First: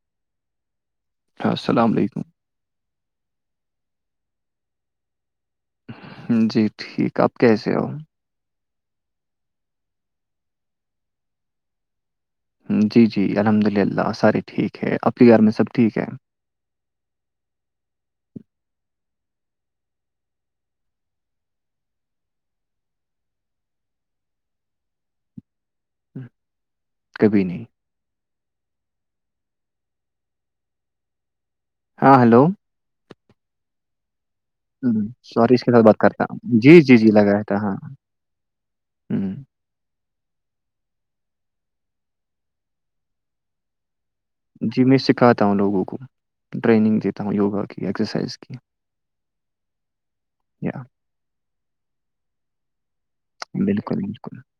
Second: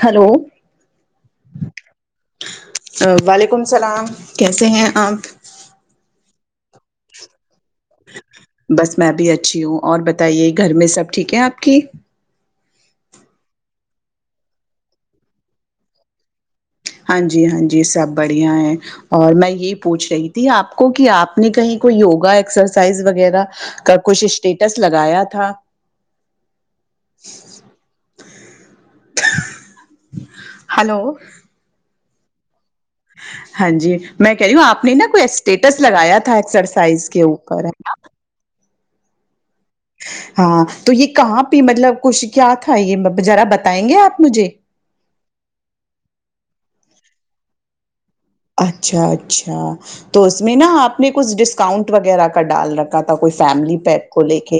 Hello السلام علیکم وعلیکم السلام کیسے ہیں آپ علیکم جی ٹھیک آپ کیسے ہو بس میں بھی اچھی ہوں اور بتائیے گھر میں سب ٹھیک ہے آپ کی جی جی الحمد للہ سارے ٹھیک ہے آپ کی گھر میں سب ٹھیک ہے ہاں جی ہاں جی سب بڑھیا ہے اور میں یہی پوچھ رہی تھی آپ کو کی آپ نے کہیں کوئی یوگا ایکسرسائز وغیرہ کا کچھ اسٹیٹس لگایا تھا کبھی نہیں ہلو ہاں ہلو ہاں جی میں کہہ رہی ہوں آپ نے نا کوئی سوری اس کے اسٹیٹس ساتھ بات لگایا کرتا تھا ہوں جی جی ایکسرسائز جی کے لگایا تھا اوپر ہاں ہوں، ہاں تو یے کہاں پ مطلب کچھ کیا تھا یے ذرا بتائیں گے آپ مجھے جی میں سکھاتا ہوں لوگوں کو ٹریننگ دیتا ہوں یوگا کی ایکسرسائز کی اچھا اچھا تو اس میں نا یا آپ نے کچھ ڈسکاؤنٹ وغیرہ کا ڈال رک کا تھا کوئی فیملی بالکل پیک کو بالکل لے کے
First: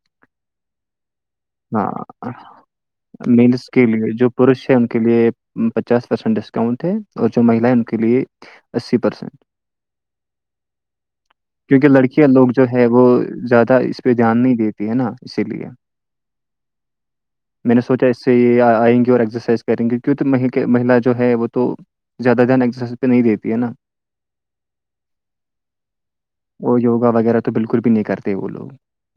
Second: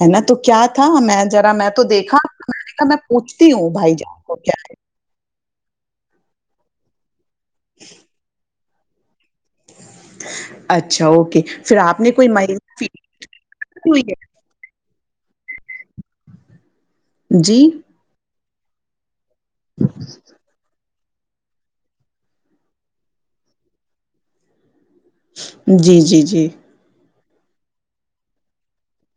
ہے نا تو کیا تھا میں ذرا میں تو دیکھا ہاں میں نے کہا میں پوچھتی میلس ہوں کے بھائی لیے جان جو کو کیا پرش ہے ان کے لیے پچاس پرسینٹ ڈسکاؤنٹ ہے اور جو مہلا ہے ان کے لیے اسی پرسینٹ اچھا، اوکے، پھر کیونکی آپ نے کوئی لڑکیاں لوگ مہیلا جو ہے فیڈ وہ زیادہ کی اس ہوئی پے دھیان نہیں دیت تی ہے نا اسی لیے ہے؟ جی، میں نے سوچا اس سے یہاں آئیں گی اور ایکسرسائز کریں گے کیونکہ ماہی کے مہیلا جو ہے وہ تو زیادہ دھیان ایکسرائزہ پے نہیں دیتی ہے نا جی جی جی وہ یوگا وغیرہ تو بالکل بھی نہیں کرتے وہ لوگ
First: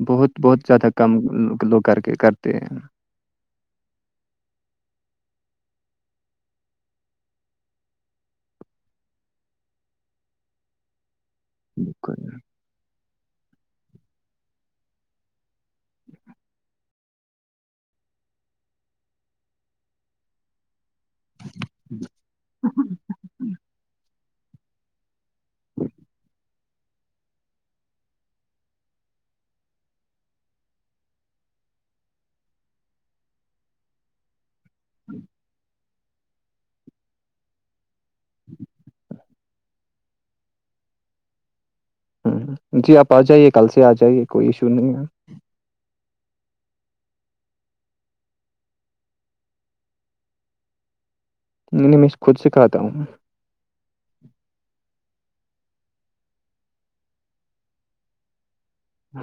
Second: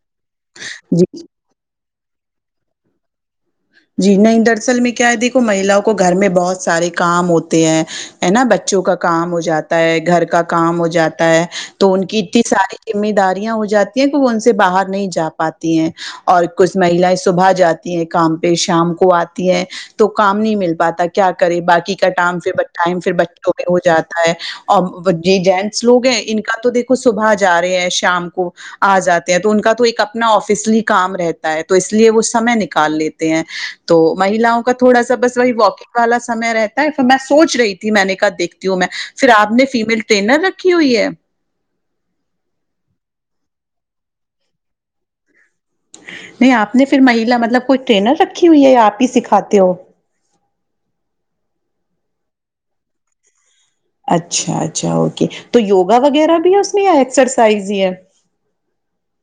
بہت بہت زیادہ جی۔ کم لوگ کر کے کرتے ہیں جی نہیں دراصل میں کیا ہے دیکھو مہیلا کو گھر میں بہت سارے کام ہوتے ہیں ہے نا بچوں کا کام ہو جاتا ہے گھر کا کام ہو جاتا ہے تو ان کی بالکل اتنی ساری ذم داریاں ہو جاتی ہیں کہ وہ ان سے باہر نہیں جا پاتی ہیں اور کچھ مہیلایں صبح جاتی ہیں کام پھر شام کو آتی ہے تو کام نہیں مل پاتا کیا کرے باقی کا ٹم پھر ٹائم پھر بچوں میں ہو جا تا ہے اور جی جینٹس لوگ ہیں ان کا تو دیکھو صبح جا رہے ہیں شام کو آ جاتے ہیں تو ان کا تو ایک اپنا آفسلی کام رہتا ہے تو اس لیے وہ سمے نکال لیت تے ہیں تو مہیؤں کا تھوڑا سا بس وہی واکنگ والا سمے رہتا ہے پ میں سوچ رہی تھی میں نے کہا دھتی ہوں میں پھر آپ نے فیمیل ٹرینر رکھی ہوئی ہے ہوں جی آپ آ جائیے کل سے آ جائیے کوئی ایشو نہیں ہے نہیں آپ نے پھر مہیلا مطلب کوئی ٹرینر رکھی ہوئی ہے آپ ہی سکھاتے ہو نہیں نہیں میں خود سے کہاتا ہوں اچھا اچھا اوکے تو یوگا وغیرہ بھی ہے اس میں یا ایکسرسائز ہی ہے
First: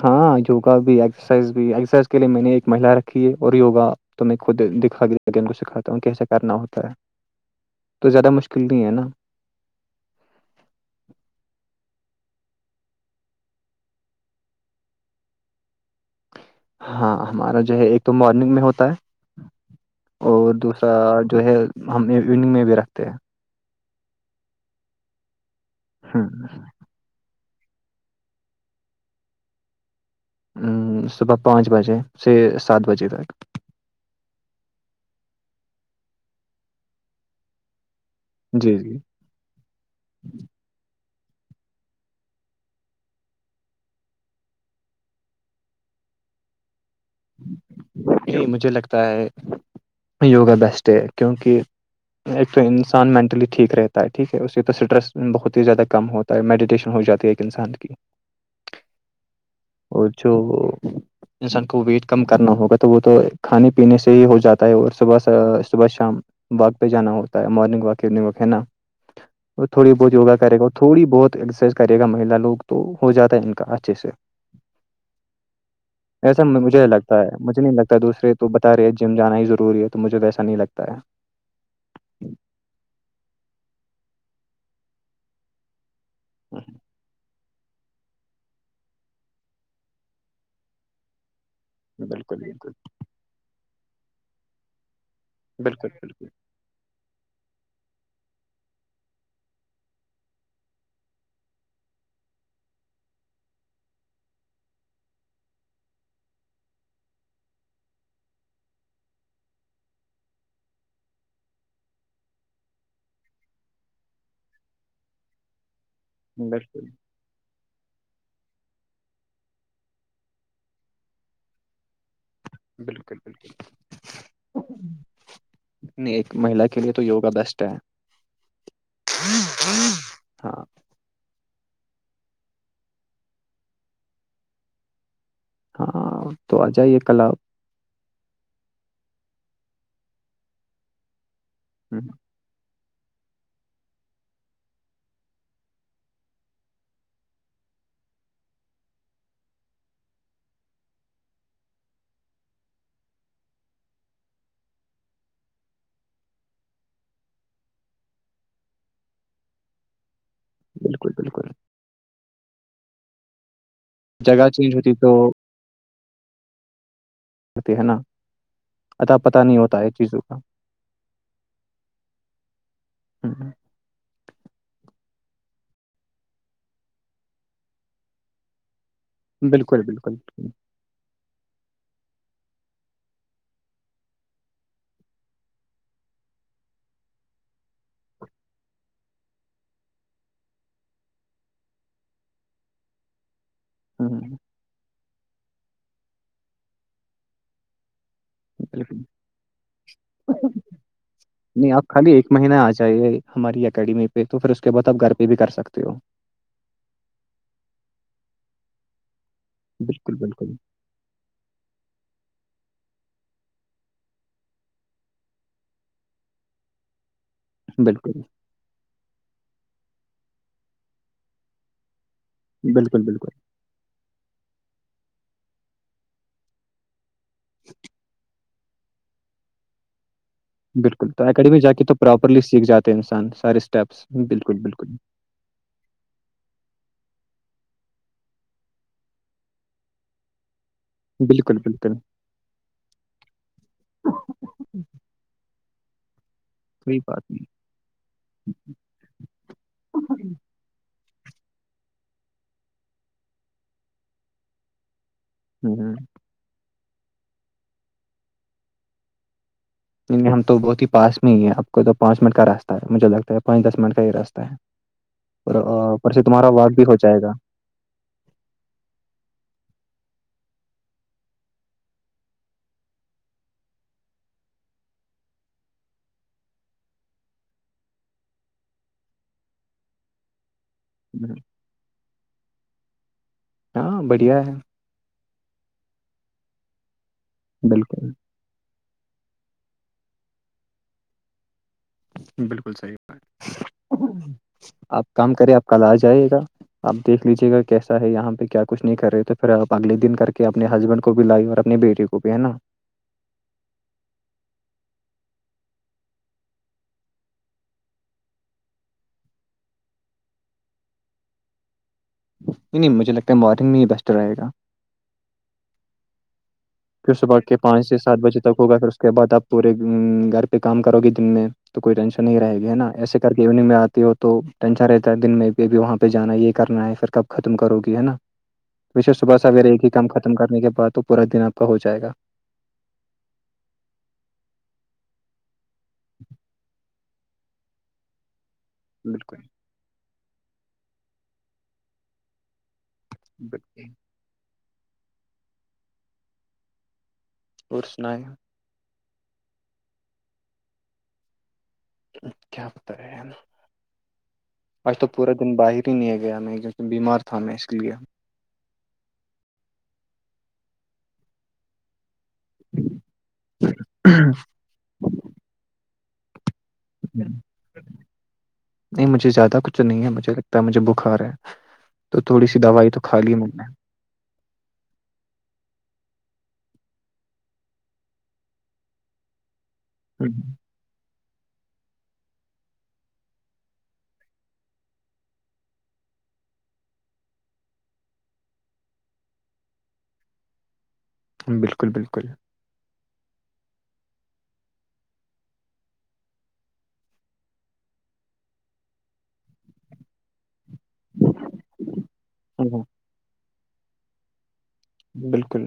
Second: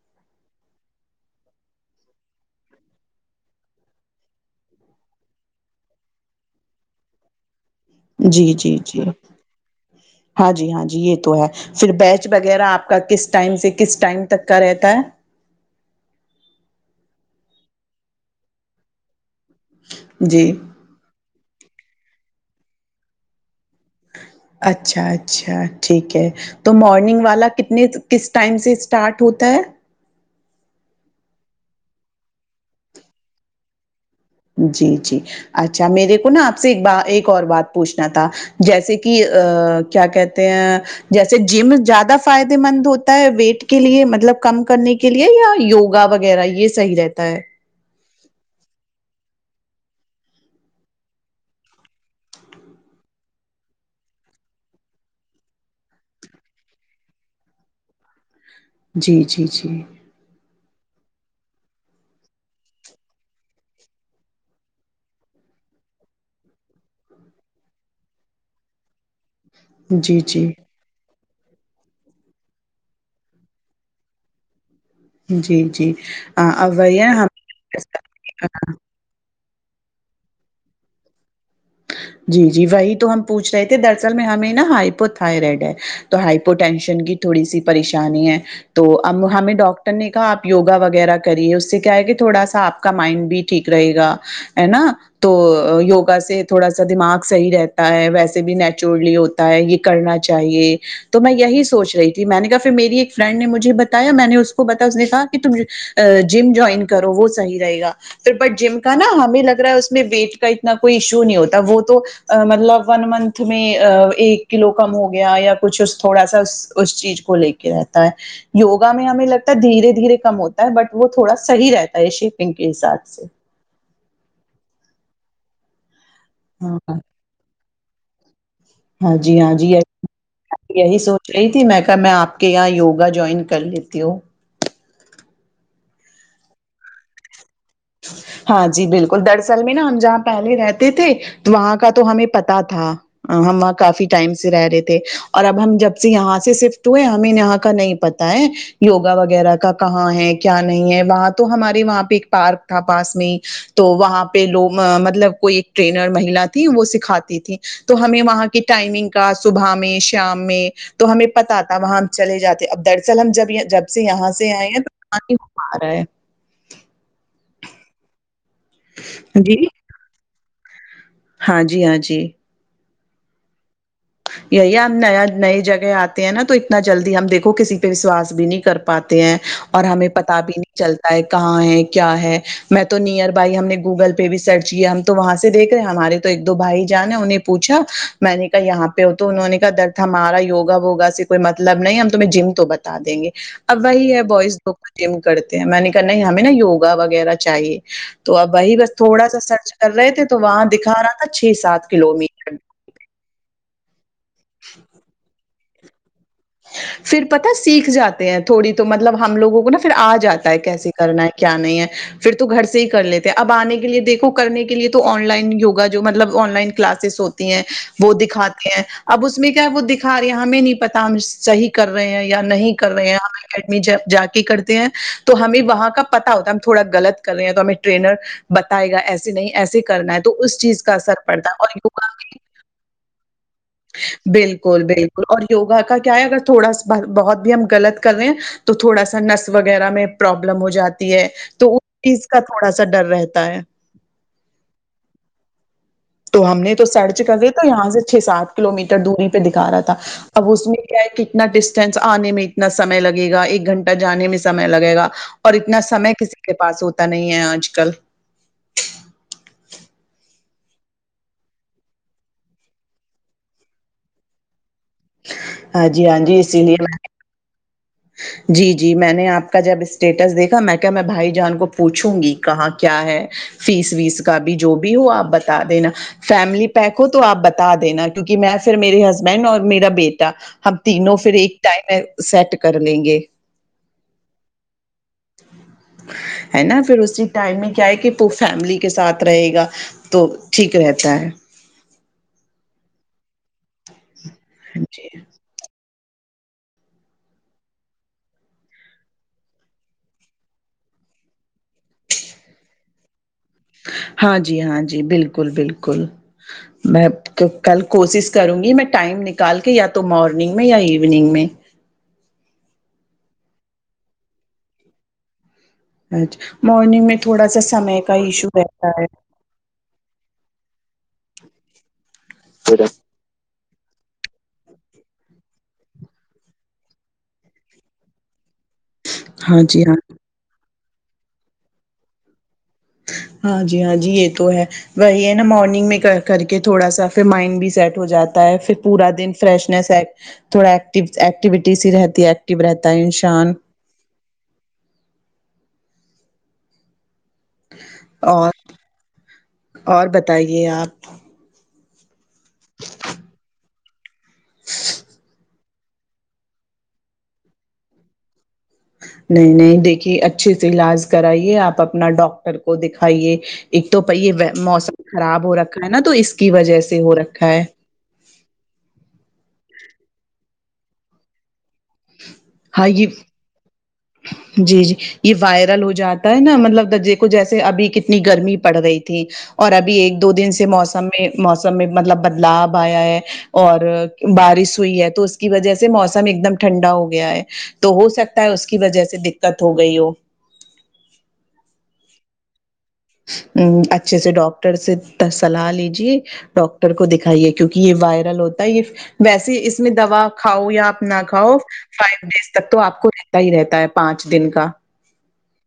ہاں یوگا بھی ایکسرسائز بھی ایکسرسائز کے لیے میں نے ایک مہیلا رکھی ہے اور یوگا تو میں خود دکھا گ ان کو سکھاتا ہوں کیسا کرنا ہوتا ہے تو زیادہ جی مشکل جی نہیں ہے جی نا ہاں جی ہاں جی یہ تو ہے پھر بیچ وغیرہ آپ کا کس ٹائم سے کس ٹائم تک کا رہتا ہے ہاں ہمارا جو ہے ایک تو مارننگ میں ہوتا ہے جی اور دوس را جو ہے ہم ایوننگ میں بھی رکھتے ہیں اچھا اچھا ٹھیک ہم، ہے تو مارننگ والا کتنے کس ٹائم سے اسٹارٹ ہوتا ہے صبح پانچ بجے سے سات بجے تک جی جی اچھا میرے کو نا آپ سے ایک ب ایک اور بات پوچھنا تھا جی جیسے جی کہ کیا کہتے ہیں جیسے جم زیادہ فائدے مند ہوتا ہے ویٹ کے لیے مطلب کم کرنے کے لیے یا یوگا وغیرہ یہ صحیح رہتا ہے ج مجھے لگتا ہے یوگا بیسٹ ہے کیونکہ ایک تو انسان مینٹلی ٹھیک رہتا ہے ٹھیک ہے اس سے تو اسٹریس بہت ہی زیادہ کم ہو تا میڈیٹیشن ہو جاتی ہے ایک انسان کی جی جی جی اور جو انسان کو ویٹ کم کرنا ہوگا تو وہ تو کھانے پینے سے ہی ہو جاتا ہے اور صبح صبح صبح شام واک پہ جانا ہوتا ہے مارنگ واک ایونگ وک ہے نا اور تھوڑی بہت جی، یوگا جی۔ کرے گ تھوڑی بہت ایکسرسائز کرے گا مہیلا لوگ تو ہو جاتا ہے ان کا اچھے سے جی جی اویا تا ہے مجھے نہیں لگتا دوسرے تو بتا رہے ہیں جیم جانا ہی ضروری ہے تو مجھے ویسا نہیں لگتا ہے جی جی وہی تو ہم پوچھ رہے تھے دراصل میں ہمیں نا ہائپو تھائرائڈ ہے تو ہائپر ٹینشن کی تھوڑی سی پریشانی ہے تو ا ہمیں ڈاکٹر نے کہا آپ وگا وغیرہ کریے اس سے کیا ہے کہ بالکل تھوڑا سا بالکل آپ کا مائنڈ بھی ٹھیک رہے گا ہے نا تو بالکل یوگا بالکل سے تھوڑا سا دماغ صحیح رہتا ہے ویسے بھی نیچورلی ہوتا ہے یہ کرنا چاہیے تو میں یہی سوچ رہی تھی میں نے کہا پھر میری ایک فرینڈ نے مجھے بتایا میں نے اس کو بتا اس نے کہا کہ تم ا جم جوائن کرو وہ صحیح رہے گا تورپٹ جم کا نا ہمیں لگ رہا ہے اس میں ویٹ کا اتنا کوئیش نہیں ہوتا وہ تو مطلب ون منتھ میں ایک کلو کم ہو گیا یا کچھ تھوڑا سا بالکل اس چیز کو لے کے رہتا ہے یوگا میں ہمیں لگتا ہے دھیرے دھیرے کم ہوتا ہے بٹ وہ تھوڑا صحیح رہتا ہے ش ان کے حساب بالکل سے بالکل نہیں ایک مہیلا ہاں کے لیے تو یوگا بیسٹ ہے ہاں جی ہاں جی ہاں یہی سونچ رہی تھی میں کہا میں آپ کے یہاں یوگا جوائن کر لیتی ہوں ہاں تو آ جائیے کل آپ ہاں جی بالکل دراصل میں نا ہم جہاں پہلے رہتے تھے وہاں کا ہ تو ہمیں پتہ تھا ہم وہاں کافی ٹائم سے رہ رہے تھے اور اب ہم جب سے یہاں سے شفٹ ہوئے ہمیں یہاں کا نہیں پتا ہے یوگا وغیرہ کا کہاں ہے کیا نہیں ہے وہاں تو ہمارے وہاں پہ ایک پارک تھا پاس میں تو وہاں پہ لوگ مطلب کوئی ایک ٹرینر میلا تھی وہ سکھاتی تھھی تو ہمیں وہاں کی ٹائمنگ کا صبح میں شام میں تو بالکل ہمیں بالکل پتہ آتا وہاں ہم چلے جاتے اب دراصل ہم جب جب سے یہاں جگہ سے آئے چینج ہیں ہوتی تو توانی ہو پا رہا ہے کرتے ہیں نا اتا پتہ نہیں جی ہوتا ہے چیزوں کا ہاں جی ہاں جی ہوں یہی ہم نیا نئے جگہ آتے ہیں نا تو اتنا جلدی ہم دیکھو کسی پہ وشواس بھی نہیں کر پاتے ہیں بالکل اور ہمیں بالکل پتہ بھی نہیں چلتا ہے کہاں ہے کیا ہے میں تو نیئر بائی ہم نے گوگل پہ بھی سرچ کیا تو وہاں سے دیکھ رہے ہمارے تو ایک دو بھائی جان ہے انہیں نے پوچھا میں نے کہا یہاں پہ پ ہو تو انہوں نے کہا درد ہمارا وگا ووگا سے کوئی مطلب نہیں ہم تمہیں جم تو بتا دیں گے اب ہ وہی ہے بوائز دو کو جم کرتے ہیں میں نے کہ نہیں ہمیں نا یوگا وغیرہ چاہیے تو اب وہی بس بالکل تھوڑا سا سرچ کر رہے تھے تو وہاں دکھا رہا تھا چھ سات کلو میٹر چاہیے ہماری اکیڈمی پہ تو پھر اس کے بعد آپ گھر پہ بھی کر سکتے ہو پھر پتہ سیکھ جاتے ہیں تھوڑی تو مطلب ہم لوگوں کو نا پھر بالکل آ جاتا بالکل ہے کیسے کرنا ہے کیا نہیں ہے پھر تو گھر سے ہی کر لیتے اب آنے کے لیے دیکھو کرنے کے لیے تو آن لائن یوگا جو مطلب آن لائن کلاسز ہوتے ہیں وہ بالکل دکھاتے ہیں اب اس میں کیا وہ دکھا رہی ہمیں نہیں پتا ہم صحیح کر رہے ہیں یا نہیں کر بالکل رہے بالکل ہیں جب جا کے کرتے ہیں تو ہمیں وہاں کا پتا ہوتا ہے ہم تھوڑا غلط کر رہے ہیں تو ہمیں ٹرینر بتائے گا ایسیے نہیں ایسے ہی کرنا ہے اس چیز کا بالکل اثر تو پڑتا ہے اکیڈمی اور جا کے تو یوگا پراپرلی سیکھ جاتے ہیں انسان سارے اسٹیپس بالکل بالکل اور یوگا کا ہے اگر تھوڑا سا بہت بھی ہم غلط کر رہے ہیں تو تھوڑا سا نس وغیرہ میں پرابلم ہو جاتا ہے بالکل تو اس بالکل چیز کا تھوڑا سا ڈر رہتا ہے تو ہم نے تو کوئی سرچ بات کرے تو یہاں سے چھ سات کلو میٹر دوری پہ دکھا رہا تھا نہیں اب اس میں کیا ہے کتنا ڈسٹینس آنے میں اتنا سمئے لگے گا ایک گھنٹہ جانے میں سمے لگے گا اور اتنا ہ سمے کسی کے پاس ہوتا نہیں ہے آج کل نہیں نہیں ہم تو بہت ہی پاس میں ہی ہے آپ کو تو پانچ منٹ کا راستہ ہے مجھے لگتا ہے پانچ دس منٹ کا یہ راستہ ہے اور ہاں آ، جی اوپر ہاں سے جی تمہارا اسی واک بھی لیے ہو جائے گا جی جی میں نے آپ کا جب اسٹیٹس دیکھا میں کیا میں بھائی جان کو پوچھوں گی کہاں کیا ہے فیس ویس کا بھی جو بھی ہو آپ بتا دینا فیملی پیک ہو تو آپ بتا دینا کیونکہ میں پھر میررے ہسبینڈ اور میرا بیٹا ہم تینوں پھر ہوں، ایک ٹائم سیٹ کر لیں گے ہاں بڑھیا ہے ہے نا پھر اسی ٹائم میں کیا ہے کہ بالکل فیملی کے ساتھ رہے گا تو ٹھیک رہتا ہے بلکل صحیح بات آپ جی کام کرے آپ کل آ جائے گا آپ دیکھ لیجیے گا کیسا ہے یہاں پہ کیا کچھ نہیں کر رہے تو پھر آپ اگلے دن کر کے اپنے ہسبنڈ کو بھی لائی اور اپنے بیٹے کو کپ ہے نا [unintelligible] ہاں جی ہاں جی بلکل بلکل میں کل کوشش کروں گی میں ٹائم نکال کے یا تو مارننگ میں یا ایوننگ میں نہیں نہیں مجھے لگتا ہے مارنگ میں ہی بیسٹ رہے گا اچھا م پ صبح کے پانچ سے سات بجے تک ہوگا پھر اس ہے کے بعد آپ پورے گھر پہ کام کرو گے دن میں تو کوئی ٹینشن نہیں رہے گی ہے نا ایسے کر کے ایوننگ میں آتی ہو تو ٹینشن رہتا ہے دن میں بھی ابھی وہاں پہ جانا ہے یہ کرنا ہے پھر کب ختم کرو گی ہے نا ج پے صبح سویرے ایک ہی کام ختم کرنے کے بعد تو پورا دن آپ کا ہو جائے گا ہاں جی ہاں جی یہ تو ہے وہی ہے نا مارننگ میں کر کے تھوڑا سا پھر مائنڈ بھی سیٹ ہو جاتا ہے پھر پورا دن بالکل فریش س تھوڑا ایکٹیو ایکٹیوٹیز ہی رہتی ہے ایکٹو رہتا ہے انشاء بچے اور سنائیں اور اور بتائیے آپ کیا بتا ہے آج تو پورا دن باہر نہیں گیا میں کیونکہ بیمار تھا میں اس لیے نہیں نہیں دیکھیے اچھے سے علاج کرائیے آپ اپنا ڈاکٹر کو دکھائیے ایک تو پائی موسم خراب ہو رکھا ہے نا تو اس کی وجہ سے سے ہو رکھا ہے نہیں مجھے زیادہ کچھ نہیں ہے مجھے لگتا ہے مجھے بخار ہے تو تھوڑی سی ہاں دوائی تو یہ کھا لی میں نے جی جی یہ وائرل ہو جاتا ہے نا مطلب درجے کو جیسے ابھی کتنی گرمی پڑ رہی تھی اور ابھی ایک دو دن سے موسم میں موسم میں مطلب بدلاؤ آیا ہے اور بارش ہوئی ہے تو اس کی وجہ سے موسم ایک دم ٹھنڈا ہو گیا ہے تو ہو سکتا ہے اس کی وجہ سے دکت ہو گئی ہو بلکل بلکل ہ اچھے سے ڈاکٹر سے صلاح لیجے ڈاکٹر کو دکھائیے کیونکہ یہ وائرل ہوتا ہے یہ ویسے اس میں دوا کھاؤ یا آپ نہ کھاؤ فائیو ڈیز تک تو آپ کو رہتا ہی رہتا ہے پانچ دن کا بلکل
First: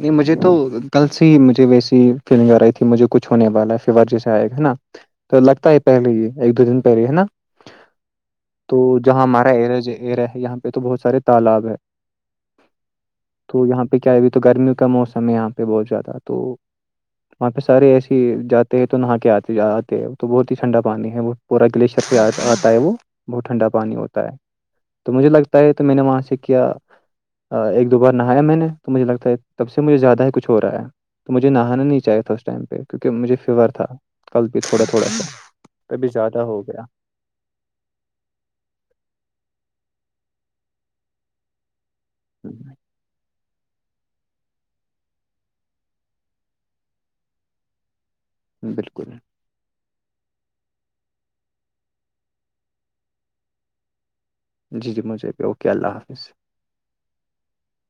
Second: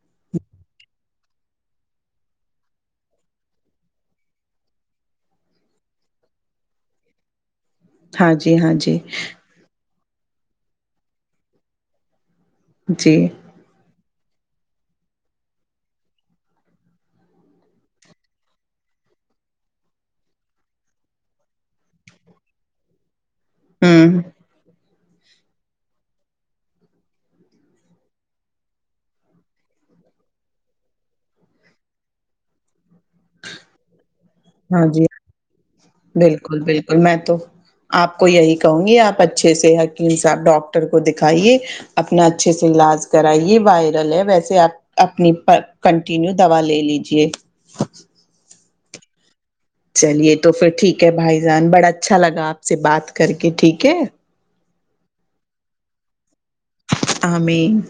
نہیں مجھے تو کل سے ہی مجھے ویسی فیلنگ آ رہی تھی مجھے کچھ ہونے والا ہے فیور جیسے آئے گا ہے نا تو لگتا ہے پہلے ہی ایک دو دن پہلے ہے نا ہاں جی ہاں تو جی جہاں ہمارا ایریا ہے یہاں پہ تو بہت سارے تالاب ہے جی تو یہاں پہ کیا ہے ابھی تو گرمیوں کا موسم ہے یہاں پہ بہت زیادہ تو وہاں پہ سارے ایسے جاتے ہیں تو نہا کے آتے آتے ہے تو بہت ہی ٹھنڈا پانی ہے وہ پورا گلیشر پ آتا ہے وہ بہت ٹھنڈا پانی ہوں ہوتا ہے تو مجھے لگتا ہے تو میں نے وہاں سے کیا ایک دو بار نہایا میں نے تو مجھے لگتا ہے تب سے مجھے زیادہ ہی کچھ ہو رہا ہے تو مجھے نہانا نہیں چاہے تھا اس ٹائم پہ کیونکہ مجھے فیور تھا کل بھی تھوڑا ہاں جی تھوڑا سا کبھی زیادہ بالکل ہو گیا ہوں، بالکل میں تو آپ کو یہی کہوں گی آپ اچھے سے حکیم صاحب ڈاکٹر کو دکھائیے اپنا اچھے سے علاج طرح یہ وائرل ہے ویسے آپ اپنی کنٹینیو دوا لے لیجے بالکل ہے چلیے تو پھر ٹھیک ہے بھائی جان بڑا اچھا لگا آپ سے بات کر کے ٹھیک ہے جی جی مجھے بھی اوکے اللہ حافظ آمین